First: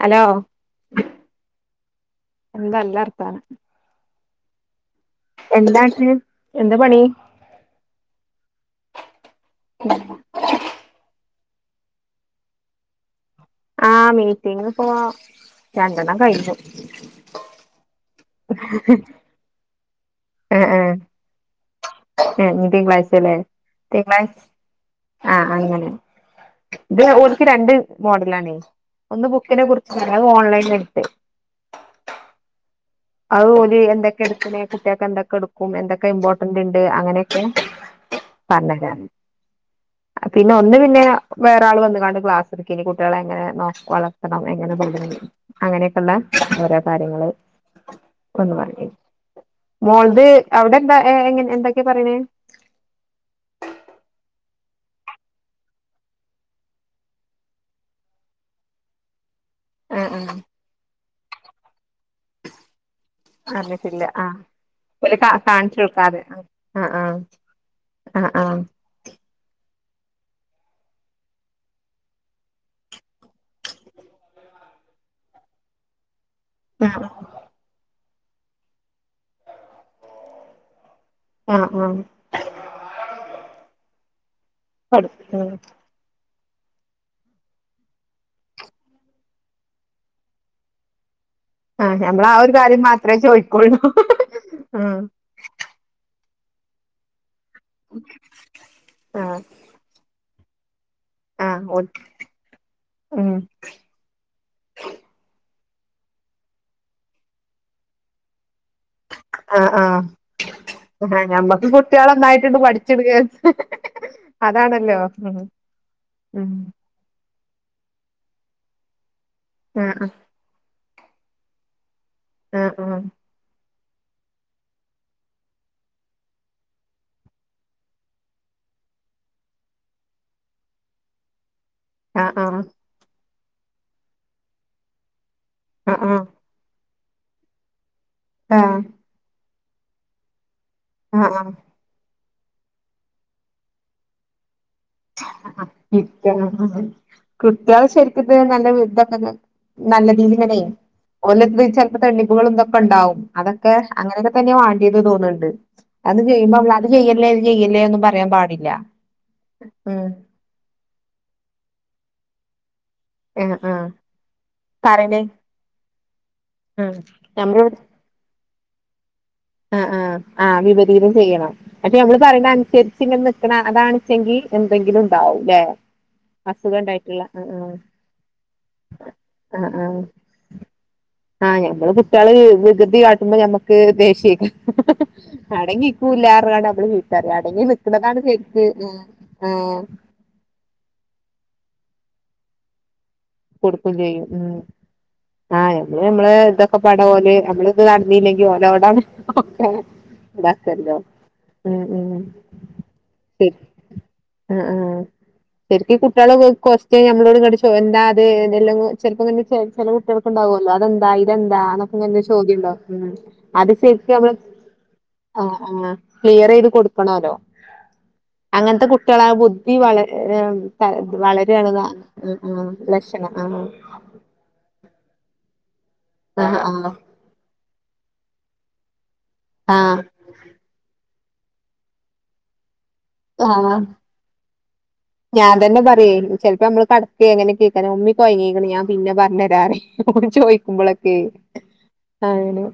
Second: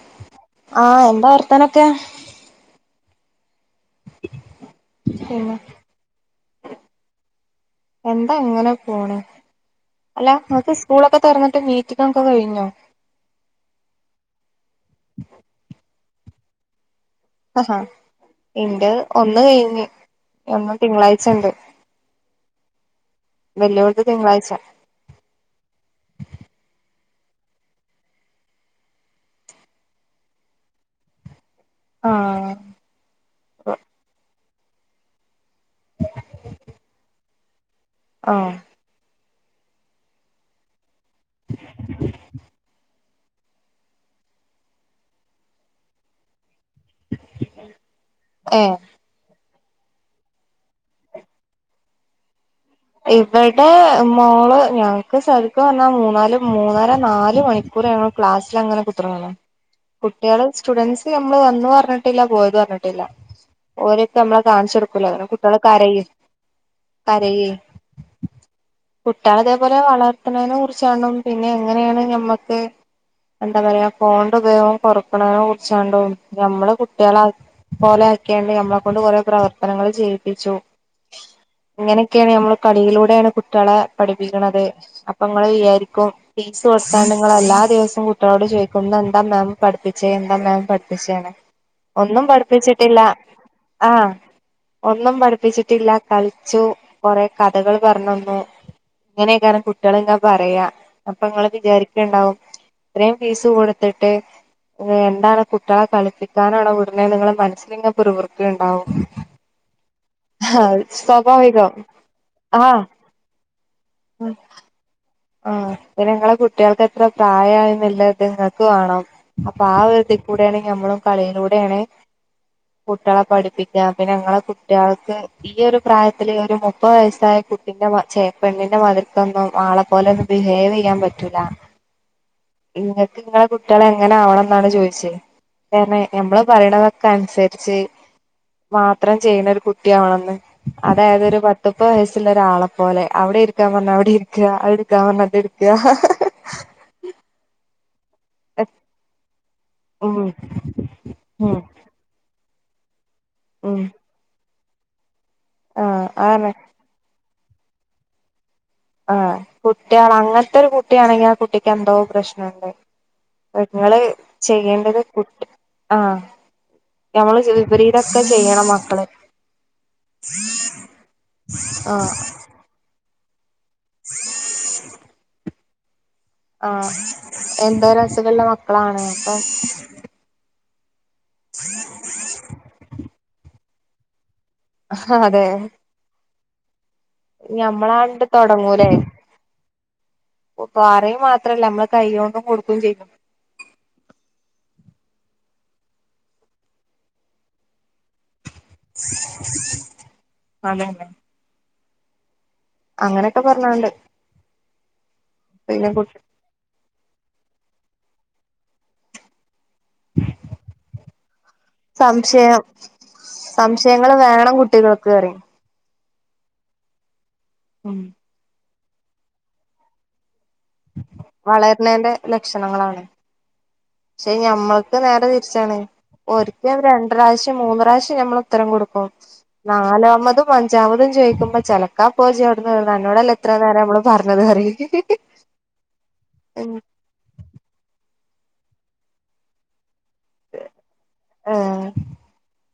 Hello ആഹ് എന്താ വർത്താനൊക്കെ എന്തല്ല വർത്താന പിന്നെ എന്താ പണി എന്താ ഇങ്ങനെ പോണെ അല്ല നിക്ക് സ്കൂളൊക്കെ തൊറന്നിട്ട് മീറ്റിങ്ങൊക്കെ കഴിഞ്ഞോ? ആ മീറ്റിങ്‌പ്പോ രണ്ടെണ്ണം കഴിഞ്ഞു. ആഹാ എണ്ട് ഒന്ന് കഴിഞ്ഞ് ഒന്ന് തിങ്കളാഴ്ച ഇണ്ട്. ഏ ഇനി തിങ്കളാഴ്ച ല്ലേ തിങ്കളാഴ്ച ആ അങ്ങനെ ഇത് ഒ ക്ക് രണ്ട് മോഡലാണ് ഒന്ന് ബുക്കിനെ കുറിച്ച് പറയാ അത് ഓൺലൈനായിട്ട്. ആഹ് അത് ഓല് എന്തൊക്കെ എടുക്കണെ, കുട്ടികൾക്ക് എന്തൊക്കെ എടുക്കും, എന്തൊക്കെ ഇമ്പോർട്ടന്റ് ഇണ്ട്, അങ്ങനെയെക്കെ. ആഹ് പറഞ്ഞതാണ്, പിന്നെ ഒന്ന് പിന്നെ വേറാള് വന്നുകാണ്ട് ക്ലാസ് എടുക്കനീ കു കുട്ടികളെ എങ്ങനെ നോ വളർത്തണം എങ്ങനെ [unintelligible] അങ്ങനെയൊക്കെയുള്ള ഓരോ കാര്യങ്ങള്. ഒന്ന് ഏഹ് പറയ് മോൾത് അവിടെ എന്താ ഏഹ് ഏഹ് എന്തൊക്കെയാ പറയണ്. ഇവടെ മോള് ഞങ്ങക്ക് ശരിക്കും പറഞ്ഞാ മൂന്നാല് മൂന്നര നാല് മണിക്കൂ റ് ഞങ്ങള് ക്ലാസിലങ്ങനെ കുത്തിറിങ്ങണം. ആ ആ കുട്ടികള് സ്റ്റുഡന്റ്സ് നമ്മള് വന്നതും അറഞ്ഞിട്ടില്ല പോയതും അറിഞ്ഞിട്ടില്ല. അറിഞ്ഞിട്ടില്ല ആഹ് ഒരു കാ കുട്ടികള് കാണിച്ച കരയും കൊടുക്കാതെ ആ ആഹ് ആഹ് ആഹ് ആഹ് [unintelligible] അതേപോലെ വളർത്തണേനെ കുറിച്ചാണ്ടും പിന്നെ എങ്ങനെയാണ് ഞമ്മക്ക് എന്താ പറയാ ഫോൺൻറെ ഉപയോഗം കൊറക്കണേനെ കുറിച്ചാണ്ടും ഞമ്മള് ആ കുട്ടികളെ പോലെ ആക്കിയാണ്ട് ഞമ്മളെ കൊണ്ട് കൊറേ പ്രവർത്തനങ്ങള് ചെയ്യിപ്പിച്ചു. ആ ആ അങ്ങനെയൊക്കെയാണ് ഞമ്മള് കളിയിലൂടെയാണ് കുട്ടികളെ പഠി പ്പിക്കണത് അപ്പൊ പഠിപ്പിക്കണ ഇങ്ങള് വിചാരിക്കും ഫീസ് കൊടുത്താ നിങ്ങള് എല്ലാ ദിവസവും കുട്ടികളോട് ചോദിക്കും ഇന്ന് എന്താ മാം പഠിപ്പിച്ചേ എന്താ മാം പഠിപ്പിച്ചേന്ന്. ആ ഒന്നും ഞമ്മള് ആ ഒരു കാര്യം പഠിപ്പിച്ചിട്ടില്ല മാത്രമേ ചോദിക്കുള്ളൂ ആ ഒന്നും പഠിപ്പിച്ചിട്ടില്ല കളി ച്ചു കൊറേ കഥകള് പറഞ്ഞന്നു ആ ഇങ്ങനെയൊക്കാണ് കുട്ടികളിങ്ങെ പറയാ. അപ്പ നിങ്ങള് ആ ഓൽക്ക് വിചാരിക്കിണ്ടാവും ഇത്രയും ഉം ഫീസ് കൊടുത്തിട്ട് എന്താണ് കുട്ടികളെ കളിപ്പിക്കാനാണോ വിടണേ നിങ്ങള് മനസ്സിലിങ്ങനെ പിറു പുറത്തു ഉണ്ടാവും ആ ആ ആ സ്വാഭാവികം നന്നായിട്ടിണ്ട് ആഹ് പഠിച്ചെടുക്കാൻ അതാണല്ലോ ഉം ആ നിങ്ങളെ ഉം കുട്ടികൾക്ക് എത്ര പ്രായായിന്നിള്ളത് നിങ്ങക്ക് വേണം. അപ്പൊ ആ ഒരു ഇതി കൂടെയാണ് ഞമ്മളും കളിയിലൂടെ ആണ് ആ കുട്ടിയളെ പഠിപ്പി പിന്നെ ഇങ്ങളെ കുട്ടികൾക്ക് ഈയൊരു പ്രായത്തില് ഒരു മുപ്പത് വയസായ കുട്ടിന്റെ ചേപ്പെങ്ങനെ മാതിരിക്കൊന്നും ആളെ പോലെ ഒന്നും ബിഹേവ് ചെയ്യാൻ പറ്റൂല, ആ ആ ഇങ്ങൾക്ക് ഇങ്ങളെ കുട്ടിയെള് എങ്ങനെ ആവണന്നാണ് ചോദിച്ചത്, കാരണം ഞമ്മള് പറയണതൊക്കെ അനുസരിച്ച് ആ ആ മാത്രം ചെയ്യണ ഒരു കുട്ടിയാവണന്ന് അതായത് ആ ഒരു ആ പത്ത് മുപ്പത് വയസ്സ് സുള്ള ഒരാളെ പോലെ അവടെ ഇരിക്കാൻ പറഞ്ഞാ അവടെ ഇരിക്കാ അവിടെ എടുക്കാൻ പറഞ്ഞാ അത് എടുക്കുക കുട്ടിയള് ശരിക് ഇത് നല്ല ഇതൊക്കെ ന നല്ല ഉം രീതി ഇങ്ങനെ ഉം ഓലട്ത്ത് ചെലപ്പോ തണ്ണിപ്പുകളും ഇതൊ ക്കെണ്ടാവും അതൊക്കെ ഉം അങ്ങനെയൊക്കെ തന്നെയാ വാണ്ടിയത് തോന്നിണ്ട്, ആഹ് അത് ആണ് കഴിയുമ്പോ അവള് അത് ചെയ്യല്ലേ [unintelligible] ചെയ്യല്ലേ ഒന്നും പറയാൻ പാടില്ല ആ ഉം കുട്ടികൾ അങ്ങൻത്തെ ഒരു കുട്ടിയാണെങ്ങേ ആ കുട്ടിക്ക് എന്തോ പ്രശ്ന്ണ്ട്. ആഹ് ഇപ്പൊ ആഹ് ഇങ്ങള് ചെയ്യേണ്ടത് പറയണേ കുട്ടി ആ ആഹ് ഞങ്ങള് ചെയ്ത് വിപരീതൊക്കെ ചെയ്യണം മക്കള് ആ ആഹ് ആഹ് വിപരീതം ചെയ്യണം, പക്ഷെ ആഹ് നമ്മള് പറയണ് അനുസരിച്ച് ഇങ്ങനെ നിക്ക് അ [inaudible] അതാണിച്ചെങ്കി എന്തെങ്കിലും ഉണ്ടാവും ല്ലേ ആ അസുഖം ഉണ്ടായിട്ടുള്ള ആഹ് ആഹ് എന്തോരു അസുഖുള്ള മക്കളാണ് അപ്പൊ ആഹ് ആഹ് ആഹ് ഞമ്മള് കുട്ടികള് വികൃതി കാട്ടുമ്പോ ഞമ്മക്ക് ദേഷ്യ അതെ അടങ്ങിക്കൂലാ പറഞ്ഞാണ്ട് നമ്മള് വി ഞമ്മളാണ്ട് തൊടങ്ങൂലേ ആഹ് ഇപ്പൊ പറയ് മാത് ത്രല്ല നമ്മള് കയ്യോണ്ടും കൊടുക്കും ചെയ്യും. കൊടുക്കും ചെയ്യും ഉം. ആഹ് ഞമ്മൾ നമ്മള് ഇതൊക്കെ പട പോലെ നമ്മള് ഇത് നടന്നല്ലെങ്ക [unintelligible] ഒക്കെ ഇതാക്കല്ലോ അതന്നെ ഉ ഉ അങ്ങനെയൊക്കെ ശരി പറഞ്ഞാണ്ട് ആ ആ പിന്നെ ശരിക്ക കുട്ടി കുട്ടികളൊക്കെ നമ്മളോട് കിച്ചു എന്താ അല്ല ചെിലപ്പം തന്നെ ചില കുട്ടികൾക്ക ഉണ്ടാാവുമല്ലോ അതെന്താ ഇതെന്താൊക്കെ ഇങ്ങന ചോദ്യം സംശയം ഉണ്ടോ ഉ അത് സേഫി സംശയങ്ങള് ആ വേണം കുട്ടികൾക്ക് പറയും ആ ക്ലിയർ ചെയ്ത് കൊടുക്കണല്ലോ ഉം അങ്ങനത്തെ കുട്ടികളായ ബുദ്ധി വള വളരെ വളരണേന്റെ [unintelligible] ലക്ഷണങ്ങളാണ് ലക്ഷണം ആഹ പക്ഷെ ഞമ്മൾക്ക് നേരെ തിരിച്ചാണ് ആഹ് ഒരിക്കൽ ആഹ് രണ്ട [unintelligible] മൂന്ന് പ്രാാവ നമ്മൾ ഉത്തരം കൊടുക്കും ആഹ് നാമതും അഞ്ചാമതും ചോദിക്കുമ്പോ ചലക [inaudible] എന്നോടല്ല എത്ര ആഹ് നേരം നമ്മള് പറഞ്ഞത് പറ ഞാൻ തന്നെ പറയ ചിലപ്പോ നമ്മള് കടക്ക എങ്ങനെ കേൾക്കാ ഉമ്മിിക്കയങ്ങീക്ക ഞാൻ പിന്നെ പറഞ്ഞഞ്രാറ ചോദിക്കുമ്പോളൊക്കെ ആഹ് ആനെ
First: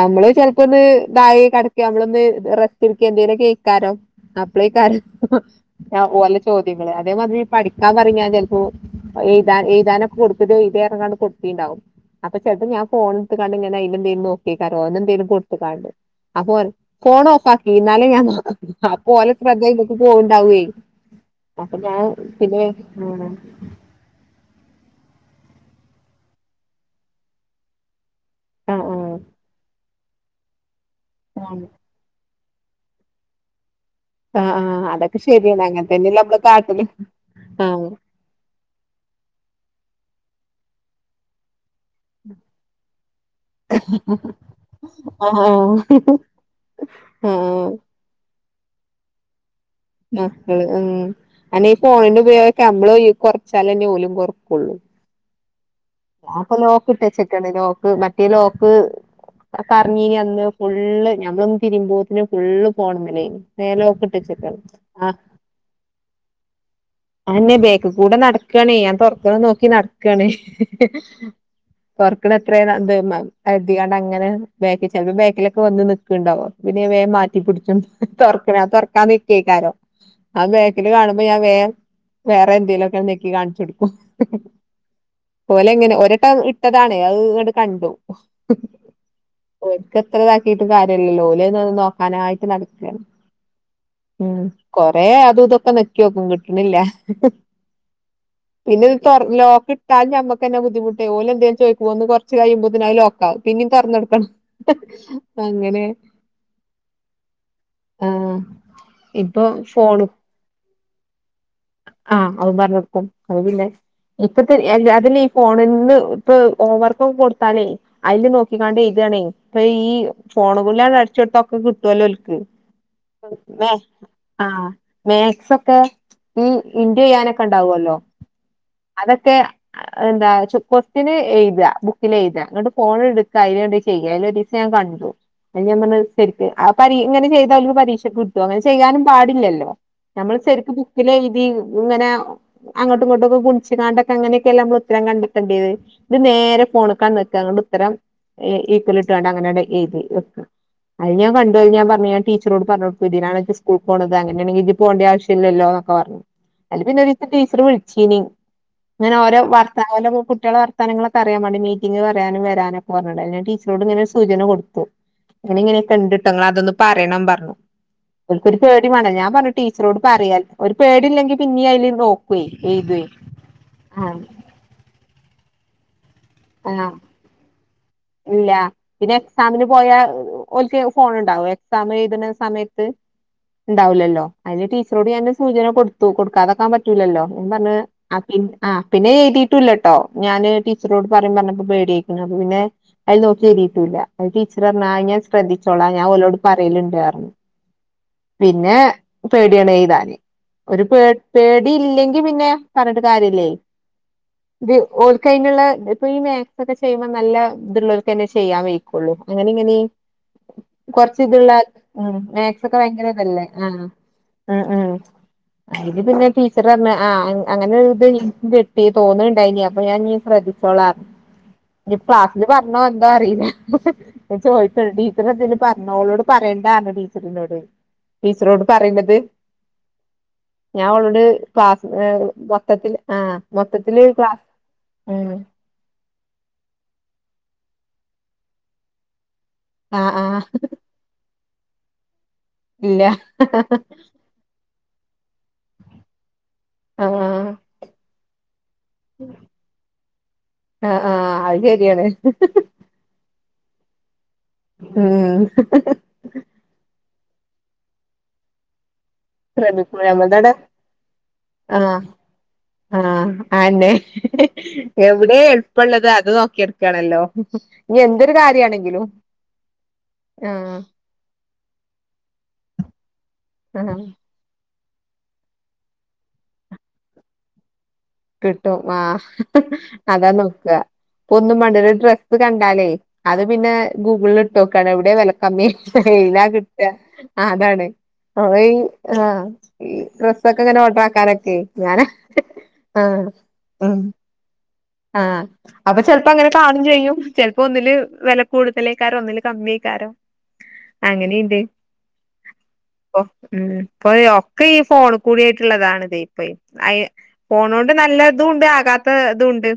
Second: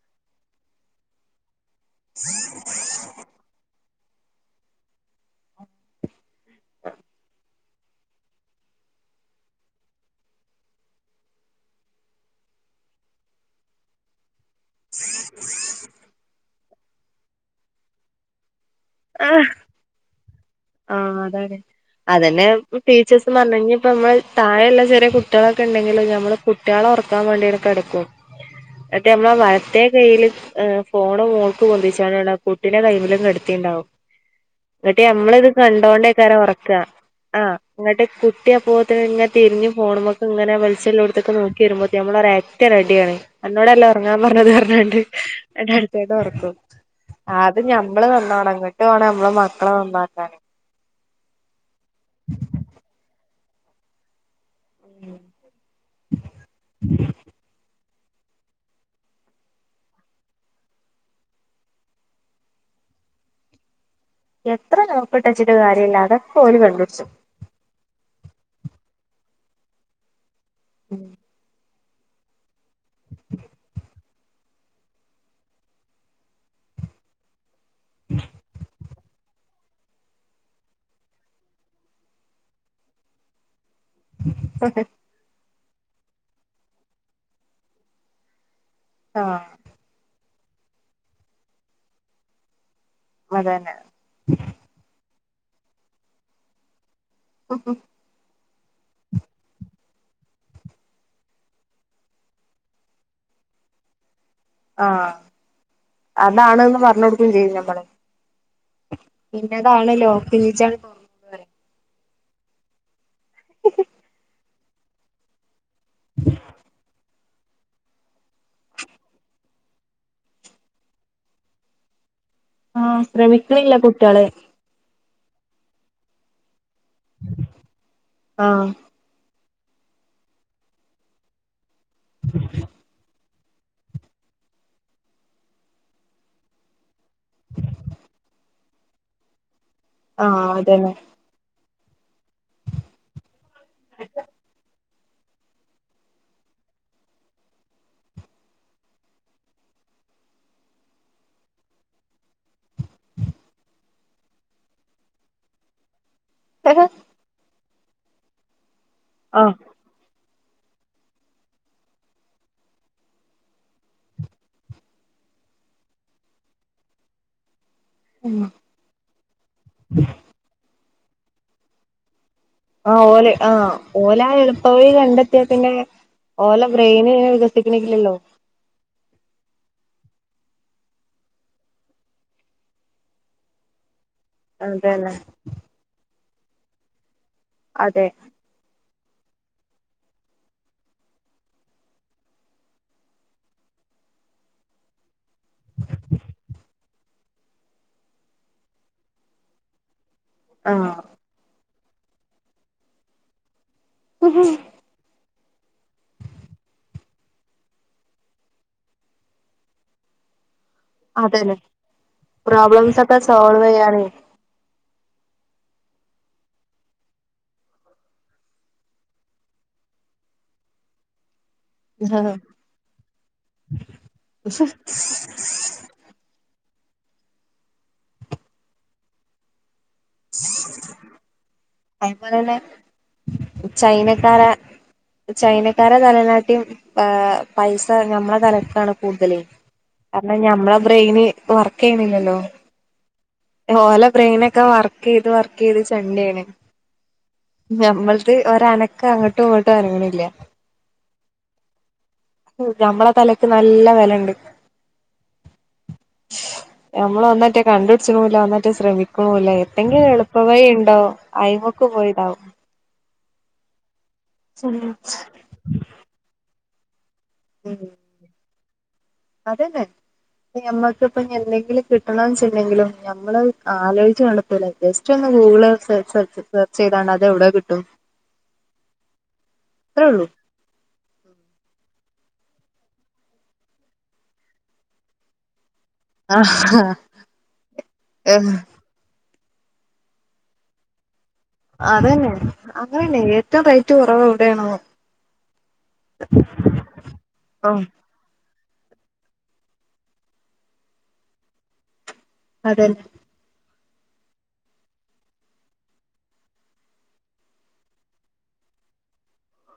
നമ്മള് ചിലപ്പോ ഒന്ന് ദായ കിടക്ക നമ്മളൊന്ന് റെസ്റ്റ് ഇരിക്ക എന്തെേിലും കേൾക്കാരോ അപ്ളേക്കാരല്ല ചോദ്യങ്ങള് അതേമാതിരി പഠിക്കാൻ പറഞ്ഞാൽ ചിലപ്പോ എഴുാൻ എഴുതാനൊക്കെ കൊടുത്തിട്ട എഴത ഇറങ്ങാണ്ട് കൊടുത്തിുണ്ടാാവും അപ്പൊ ചെട്ടത് ഞാ ഫോണടുട്ട കണ്ടിങ്ങനെ അയലണ്ടീന്നരുന്നു ോ എന്തേലും കൊടുത്തക്കാണ്ട് അപ്പൊ ഫോൺ ഓഫ ആാക്കി ഇ എന്നാലേ ഞാൻ ആ പോല ശ്രദ്ധൊക്കക്ക് പോവണ്ടാവേ ആഹ് അതന്നെ ടീച്ചേഴ് പറഞ്ഞെപ്പോ നമ്മള് താഴെയല്ല ചെറിയ കുട്ടികള ഉണ്ടെങ്കിൽ നമ്മള് കുട്ടികളെ ഉറക്കാൻ വേണ്ടിക്കെ എടുക്കും ആഹ് മേ നമ്മ മരത്ത കയ്യിൽ ഫോണ് ആഹ് മോൾക്ക് കൊതിച്ചാണ് കുട്ടിനെ കൈമിലും കെടുത്തിട്ടണ്ടാവും ആഹ് ആ് അതൊക്കെ ശരിയ കണ്ടോണ്ടേക്കാര ഉറക്കുക ആ ആഹ് ഇങ്ങട്ട് കുട്ടി അപ്പോത്ത ഇങ്ങെ തിരിഞ്ഞു ഫോണുമക്ക ഇങ്ങനെ മത്സംോത്തൊക്കെ നോി കീറമ്പോത്തി നമ്മള ഒര അറ്റ റെഡിയാണ് എന്നോടല്ലാം ഉറങ്ങാൻ പറഞ്ഞത് പറഞ്ഞണ്ട് ആഹ് എന്റെ ആഹ് അടുത്തായിട്ട് ഉറക്കു അത് ആഹ് ഞമ്മള് നന്നാണ് അങ്ങോട്ട് വേണം നമ്മള് മക്കളെ നന്നാക്കാാന ഉ അന്നെ ഈ ഫോണിന്റെറെ ഉപയോഗൊക്കെ നമ്മ കുറച്ചാലന്നെ പോഓലും കൊറക്കുള്ളു ഞാൻപ്പൊ ലോക്ക് ഇട്ടച്ചിക്കാണ് ലോക്ക് മറ്റേ ലോക്ക് കഞ്ഞീന് അന്ന് ഫുള്ള് ഞമ്മള ഒന്ന് തിരുമ്പോത്തിന് ഫുള്ള് പോണമലേ നലക്ക എത്ര നോക്കിട്ടച്ചിട്ട കാര്യമില്ല അതൊ പോലും കണ്ടു അന്നെ ബേക്ക് കൂടെ നടക്കണ ഞാൻ തുൊറക്ക നോക്കി നടക്കാണ്േ പർക്കണ എത്ര ചപ്പോ ബേക്കിലൊക്കെ വന്ന് നണ്ടാവോ പിന്നെ വേ മാറ്റിടിച്ചും തുറക്ക നിക്കേക്കാരോ ആ ബേക്കിൽ കാണ്പോ ഞാ വേഗ വേറെ എന്തെേലുമൊക്കെ നക്കി കാണിച്ചുടി [inaudible] പോലെ എങ്ങനെ ഒരട്ട ഇട്ടതാണേ അത് ഇങ്ങോട് കണ്ടു ആഹ് ഓർക്ക് എത്ര ഇതാക്കിട്ട് കാര്യല്ല ലോലിന്നന്ന് നോക്കാനായിട്ട് നട അതന്നെ ഉ കൊറ അതും ഇതൊക്കെ നക്കിോക്കും കിട്ടണില്ല ഉ ഹ പിന്നത് ലോക്ക് ഇട്ടാലും ഞമ്മക്ക് തന്നാ ബുദ്ധിമുട്ട് ഓല് എന്തേലും ചോദിക്കുമ്പോ ഒന്ന് കുറച്ച് കഴിയുമ്പോ തന്നെ അത് ലോക്ക് ആവും പിന്നെയും തുറന്നു കൊടുക്കണം ആഹ് അങ്ങനെ അതാണ്ന്ന് പറഞ്ഞ് ആഹ് ഇപ്പൊ പിന്നെതാണല്ലോ ഫോണും [inaudible] ആഹ് അതും പറഞ്ഞിക്കും [unintelligible] ഇപ്പത്തെ അതില് ഈ ഫോണി ഇത് ഇപ്പോ ഹോം വർക്കും കൊട് ലേ അയില് നോക്കിക്കാണ്ട് എഴുതുവാണേ ഇപ്പൊ ഈ ഫോണുകളാണ് അടിച്ചു കൊടുത്താ ഒക്കെ കിട്ടുവല്ലോ ആഹ് ശ്രമിക്കണില്ല കുട്ടികള് ആഹ് മാത്‍സ് ഒക്കെ ഈ ഇൻടു ചെയ്യാനൊക്കെ ഉണ്ടാവുമല്ലോ ആഹ് അതൊക്കെ എന്താ ക്വസ്റ്റ്യന് എഴുതുക ബുക്കില് എഴുതുക എന്നിട്ട് ഫോൺ എടു അതി ചെയ്യ അതിൽ ഒരു ദിവസം ഞാൻ കണ്ടു ഞാൻ പറഞ്ഞ് ആഹ് പരീ ഇങ്ങനെ ചെയ്താ പരീക്ഷക്ക് കിട്ടുവോ അങ്ങനെ ചെയ്യാനും പാടില്ലല്ലോ ആ നമ്മള് ശരിക്ക് അതന്നെ ബുക്കിൽ എഴുതി ഇങ്ങനെ അങ്ങോട്ടും ഇങ്ങോട്ടും ഒക്കെ ഗുണിച്ച് കാണ്ടൊക്കെ അങ്ങനെയൊക്കെല്ലേ നമ്മള് ഉത്തരം കണ്ടത്തണ്ടിയേത് ഇത് നേരെ ഫോണ്ക്കാ നോക്കുക അതുകൊണ്ട് ഉത്തരം ഈക്വൽ ഇട്ട് വേണ്ട അങ്ങനാണ്ട് എഴുതി വക്കണ് അത് ഞാൻ പണ്ടു പോയി ഞാൻ പറഞ്ഞു ഞാൻ ടീച്ചറോട് പറഞ്ഞു കൊടുത്തു ഇതിനാണോ സ്കൂളിൽ പോണത് അങ്ങനാണെങ്കിൽ ഇജ്ജ് പോകണ്ട ആവശ്യം ഇല്ലല്ലോ ലോ പറഞ്ഞ് അലിപിന്നെ ഒരു ദിവസം ടീച്ചർ വിളിച്ചീനി ഇങ്ങനെ ഓരെ ആഹ് വാർത്താന കുട്ടിയോളുടെ വർത്താനങ്ങളൊക്ക അറിയാൻ വേണ്ടി മീറ്റിംഗ് പറയാനും വരാനും ഒക്കെ പറഞ്ഞുണ്ട് ഞാൻ ടീച്ചറോട് ഇങ്ങന ഒരു സൂചന കൊടുത്തു [unintelligible] ഇങ്ങനെ കണ്ട് ട്ടോ നിങ്ങൾ അതൊന്ന് പറയണം പറഞ്ഞു ക്കൊരു പേടി വേണം ഞാൻ പറഞ്ഞു ടീച്ചറോട് പറയാൻ ഒരു പേടി ഇല്ലെങ്കി പിന്നീ അതില് നോ ആഹ് ഓല് ആഹ് ഓലാ എളുപ്പ വഴി കണ്ടെത്തിയ പിന്നെ ഓല ആഹ് ബ്രെയിന് വികസിക്കണില്ലല്ലോ ഇല്ല പിന്നെ എക്സാമിന് പോയാൽ ഓൽക്ക് ഫോൺ ഉണ്ടാവോ എക്സാം എഴുതണ സമയത്ത് ഉണ്ടാവില്ലല്ലോ അതിന് ടീച്ചറോട് അതന്നെ ഞാന് സൂചന കൊടുത്തു കൊടുക്കാതാക്കാൻ പറ്റൂലല്ലോ പറഞ്ഞ് അതെ ആക്കി ആഹ് പിന്നെ എഴുതിയിട്ടും ഇല്ലട്ടോ ഞാന് ടീച്ചറോട് പറയും പറഞ്ഞപ്പോ പേടിയായി പിന്നെ അപ്പൊ പിന്നെ അത് നോക്കി എഴുതിയിട്ടൂല്ല അത് ടീച്ചർ പറഞ്ഞ് അത് ഞാൻ ശ്രദ്ധിച്ചോളാം ഞാൻ ഓലോട് പറയലുണ്ട് പറഞ്ഞു പിന്നെ പേടിയാണ് എഴുതാന് ആ ഒരു പേ പേടി ഇല്ലെങ്കി പിന്നെ പറഞ്ഞിട്ട് കാര്യം ഇല്ലേ ഇത് ഓ കഴിഞ്ഞുള്ള ഇപ്പൊ ഈ മാത്സ് ഒക്കെ ചെയ്യുമ്പോ നല്ല ഇത്ള്ളവർക്കല്ലേ ചെയ്യാൻ കയുള്ളൂ അങ്ങനെ ഇങ്ങനെ കൊറച്ച് ഇതുള്ള അതന്നെ ഉം മാത്സ് ഒക്കെ പ്രോബ്ലംസ് ഭയങ്കര ഇതല്ലേ ആ സോൾവ് ചെയ്യണേ ഉം ഉം അല്ലെങ്കി പിന്നെ ടീച്ചർ പറഞ്ഞ് ആ അങ്ങനെ ഒരു ഇത് തോന്നുന്നുണ്ടായിനി അപ്പൊ ഞാൻ ഇനി ശ്രദ്ധിച്ചോ കോളന്ന് ക്ലാസ്സില് പറഞ്ഞോ എന്തോ അറിയില്ല ഞാൻ ചോദിച്ചിണ്ട് ടീച്ചർ എന്തെലും പറഞ്ഞോ ഓളോട് പറഞ്ഞ് [unintelligible] ടീച്ചർ എന്നോട് ടീച്ചറോട് പറയണത് ഞാൻ അവളോട് ക്ലാസ് ഏഹ് അതുപോലെ തന്നെ മൊത്തത്തില് ആ മൊത്തത്തില് ക്ലാസ് ചൈനക്കാരെ ഉം ചൈനക്കാരെ നലനാട്ട്യം ആ പൈസ ഞമ്മളെ തലക്കാണ് കൂടുതല് ആ ആ കാരണം ഞമ്മളെ ബ്രെയിന് വർക്ക് ചെയ്യണില്ലല്ലോ ഇല്ല ഓല ബ്രെയിൻ ഒക്കെ വർക്ക് ചെയ്ത് വർക്ക് ചെയ്ത് ചെണ്ടിയാണ് ആ ആ ഞമ്മൾത് ഒരനക്ക് അങ്ങോട്ടും ഇങ്ങോട്ടും അനങ്ങണില്ല ആഹ് അത് ശരിയാണ് ഞമ്മളെ തലക്ക് നല്ല വിലയുണ്ട് ഉം ഞമ്മള് ഒന്നും ഒട്ട് കണ്ടുപിടിച്ചതും ഇല്ല ഒന്നും ഒട്ട് ശ്രമി എന്തെങ്കിലും ശ്രമിക്കും ഒരു എളുപ്പ നമ്മൾതവിടെ വഴി ഉണ്ടോ അയിമക്ക് പോയിതാവും ആഹ് ആന്നെ ഉം എവിടെ എളുപ്പമുള്ളത് അത് നോക്കിയടു ണല്ലോ ഇനി എന്തൊരു കാര്യമാണെങ്കിലും അതന്നെ ഞമ്മക്കിപ്പം എന്തെങ്കിലും കിട്ടണോന്ന്ച്ചണ്ടെങ്കിലും ഞമ്മള് ആഹ് ആലോചിച്ച് കുഴപ്പമില്ല ജസ്റ്റ് ഒന്ന് ഗൂഗിള് സെർച്ച് ചെയ്താണ്ട് അതെവിടെ കിട്ടും കിട്ടും ആ അത്രേ ഉള്ളൂ അതാ നോക്കുക ഒന്നും മണ്ട ഡ്ര ത് കണ്ടാലേ അത് പിന്നെ ഗൂഗിളിൽ ഇട്ട് നോക്കാണ് എവിടെയ വിലക്കമ്മി എയിലാ കിട്ട ആഹ് അതാണ് അ ആ ഈ ഡ്രസ്സൊക്കെ ഇങ്ങനെ ഓഡർ ആാക്കാനൊക്കെ അതന്നെ അങ്ങനെയന്നെ ഏറ്റവും റേറ്റ് കുറവ് എവിടെയാണ് ആ അപ്പൊ ചെിലപ്പോ അങ്ങനെ കാണും ചെയ്യും ചെപ്പോ ഓഹ് ഒന്നില് വില കൂടുതലക്കാാരോ ഒന്നില് കമ്മിക്കാരോ അങ്ങനെയുണ്ട് അതന്നെ ഉം ഇപ്പൊ ഒക്കെ ഈ ഫോൺ കൂടെയായിട്ടുള്ളതാണിതേ ഇപ്പേ അയ ഫോണോണ്ട് നല്ല ഇതുണ്ട് അത്ത ഇതുണ്ട്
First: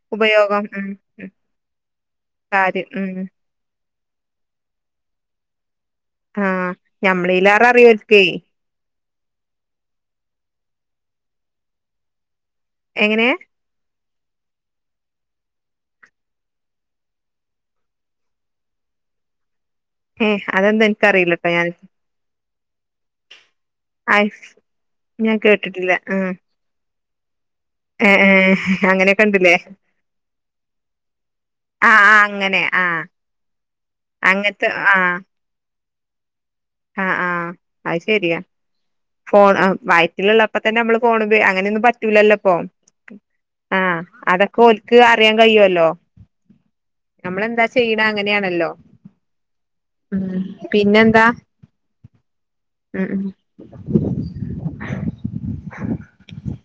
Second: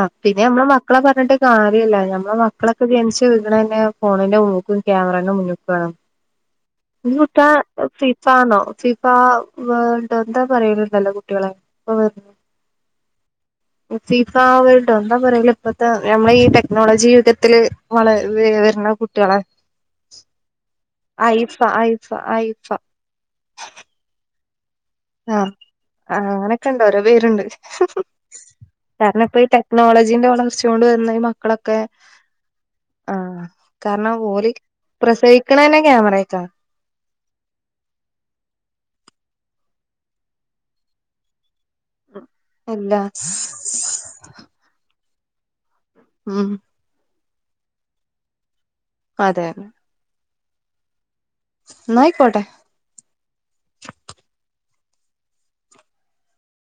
ആ പിന്നെ മ്മള് മക്കളെ ഉം പറഞ്ഞിട്ട് കാര്യമല്ല ഞമ്മെ മക്കളൊക്കെ കാര്യം ഉം ജനിച്ച് വീണത് തന്നെ ഫോണിന്റെ മുന്നൂക്ക ക്യാമറന്റെ മുന്നൂക്ക ആഹ് വേണംട്ട ഞമ്മളീലേറെ അറിയോൽക്കേ സിഫാണോഫ ഇപ്പ വേണ്ട എന്താ പറയലുണ്ടല്ലോ കുട്ടികളെ ഇപ്പ വ എങ്ങനെ ആ വേട്ടോ എന്താ പറയൽ ഇപ്പത്തെ നമ്മളി ടെക്നോളജി യുഗത്തില് വള വരുന്ന കുട്ടികൾ ആ ഏഹ് അതെന്താ എനിക്കറിയില്ലട്ടോ അയിഫ ഞാൻ അയിഫ അയിഫ അയ് ഞാൻ ആം കേട്ടിട്ടില്ല ആ ആഹ് അങ്ങനൊക്കെ ഇണ്ട് ഓരോ പേരുണ്ട് ഏഹ് ഏഹ് കാരണം അങ്ങനെയൊക്കെ ഇപ്പം ഈ ഉണ്ടില്ലേ ടെക്നോളജീന്റെ വളർച്ച കൊണ്ട് വരുന്ന ഈ മക്കളൊക്കെ ആഹ് ആഹ് അങ്ങനെ ആഹ് ആ കാരണം ഓള് അങ്ങനത്തെ പ്രസവിക്കണേ തന്നെ ക്യാമറയായിട്ട ആ ആ അത് ശെരിയാ ഫോൺ ആ വയറ്റിലള്ളപ്പോ തന്നെ നമ്മള് ഫോണ് ഉപ അങ്ങനെ പറ്റൂലല്ലോ ഇപ്പൊ ഇല്ല ആ അതൊക്കെ ഒൾക്ക് അറിയാൻ കഴിയുവല്ലോ ആ നമ്മളെന്താ ചെയ്യണ അങ്ങനെയാണല്ലോ അതെ ഉം ഉം പിന്നെന്താ നന്നായി പോട്ടെ ഉം [inaudible]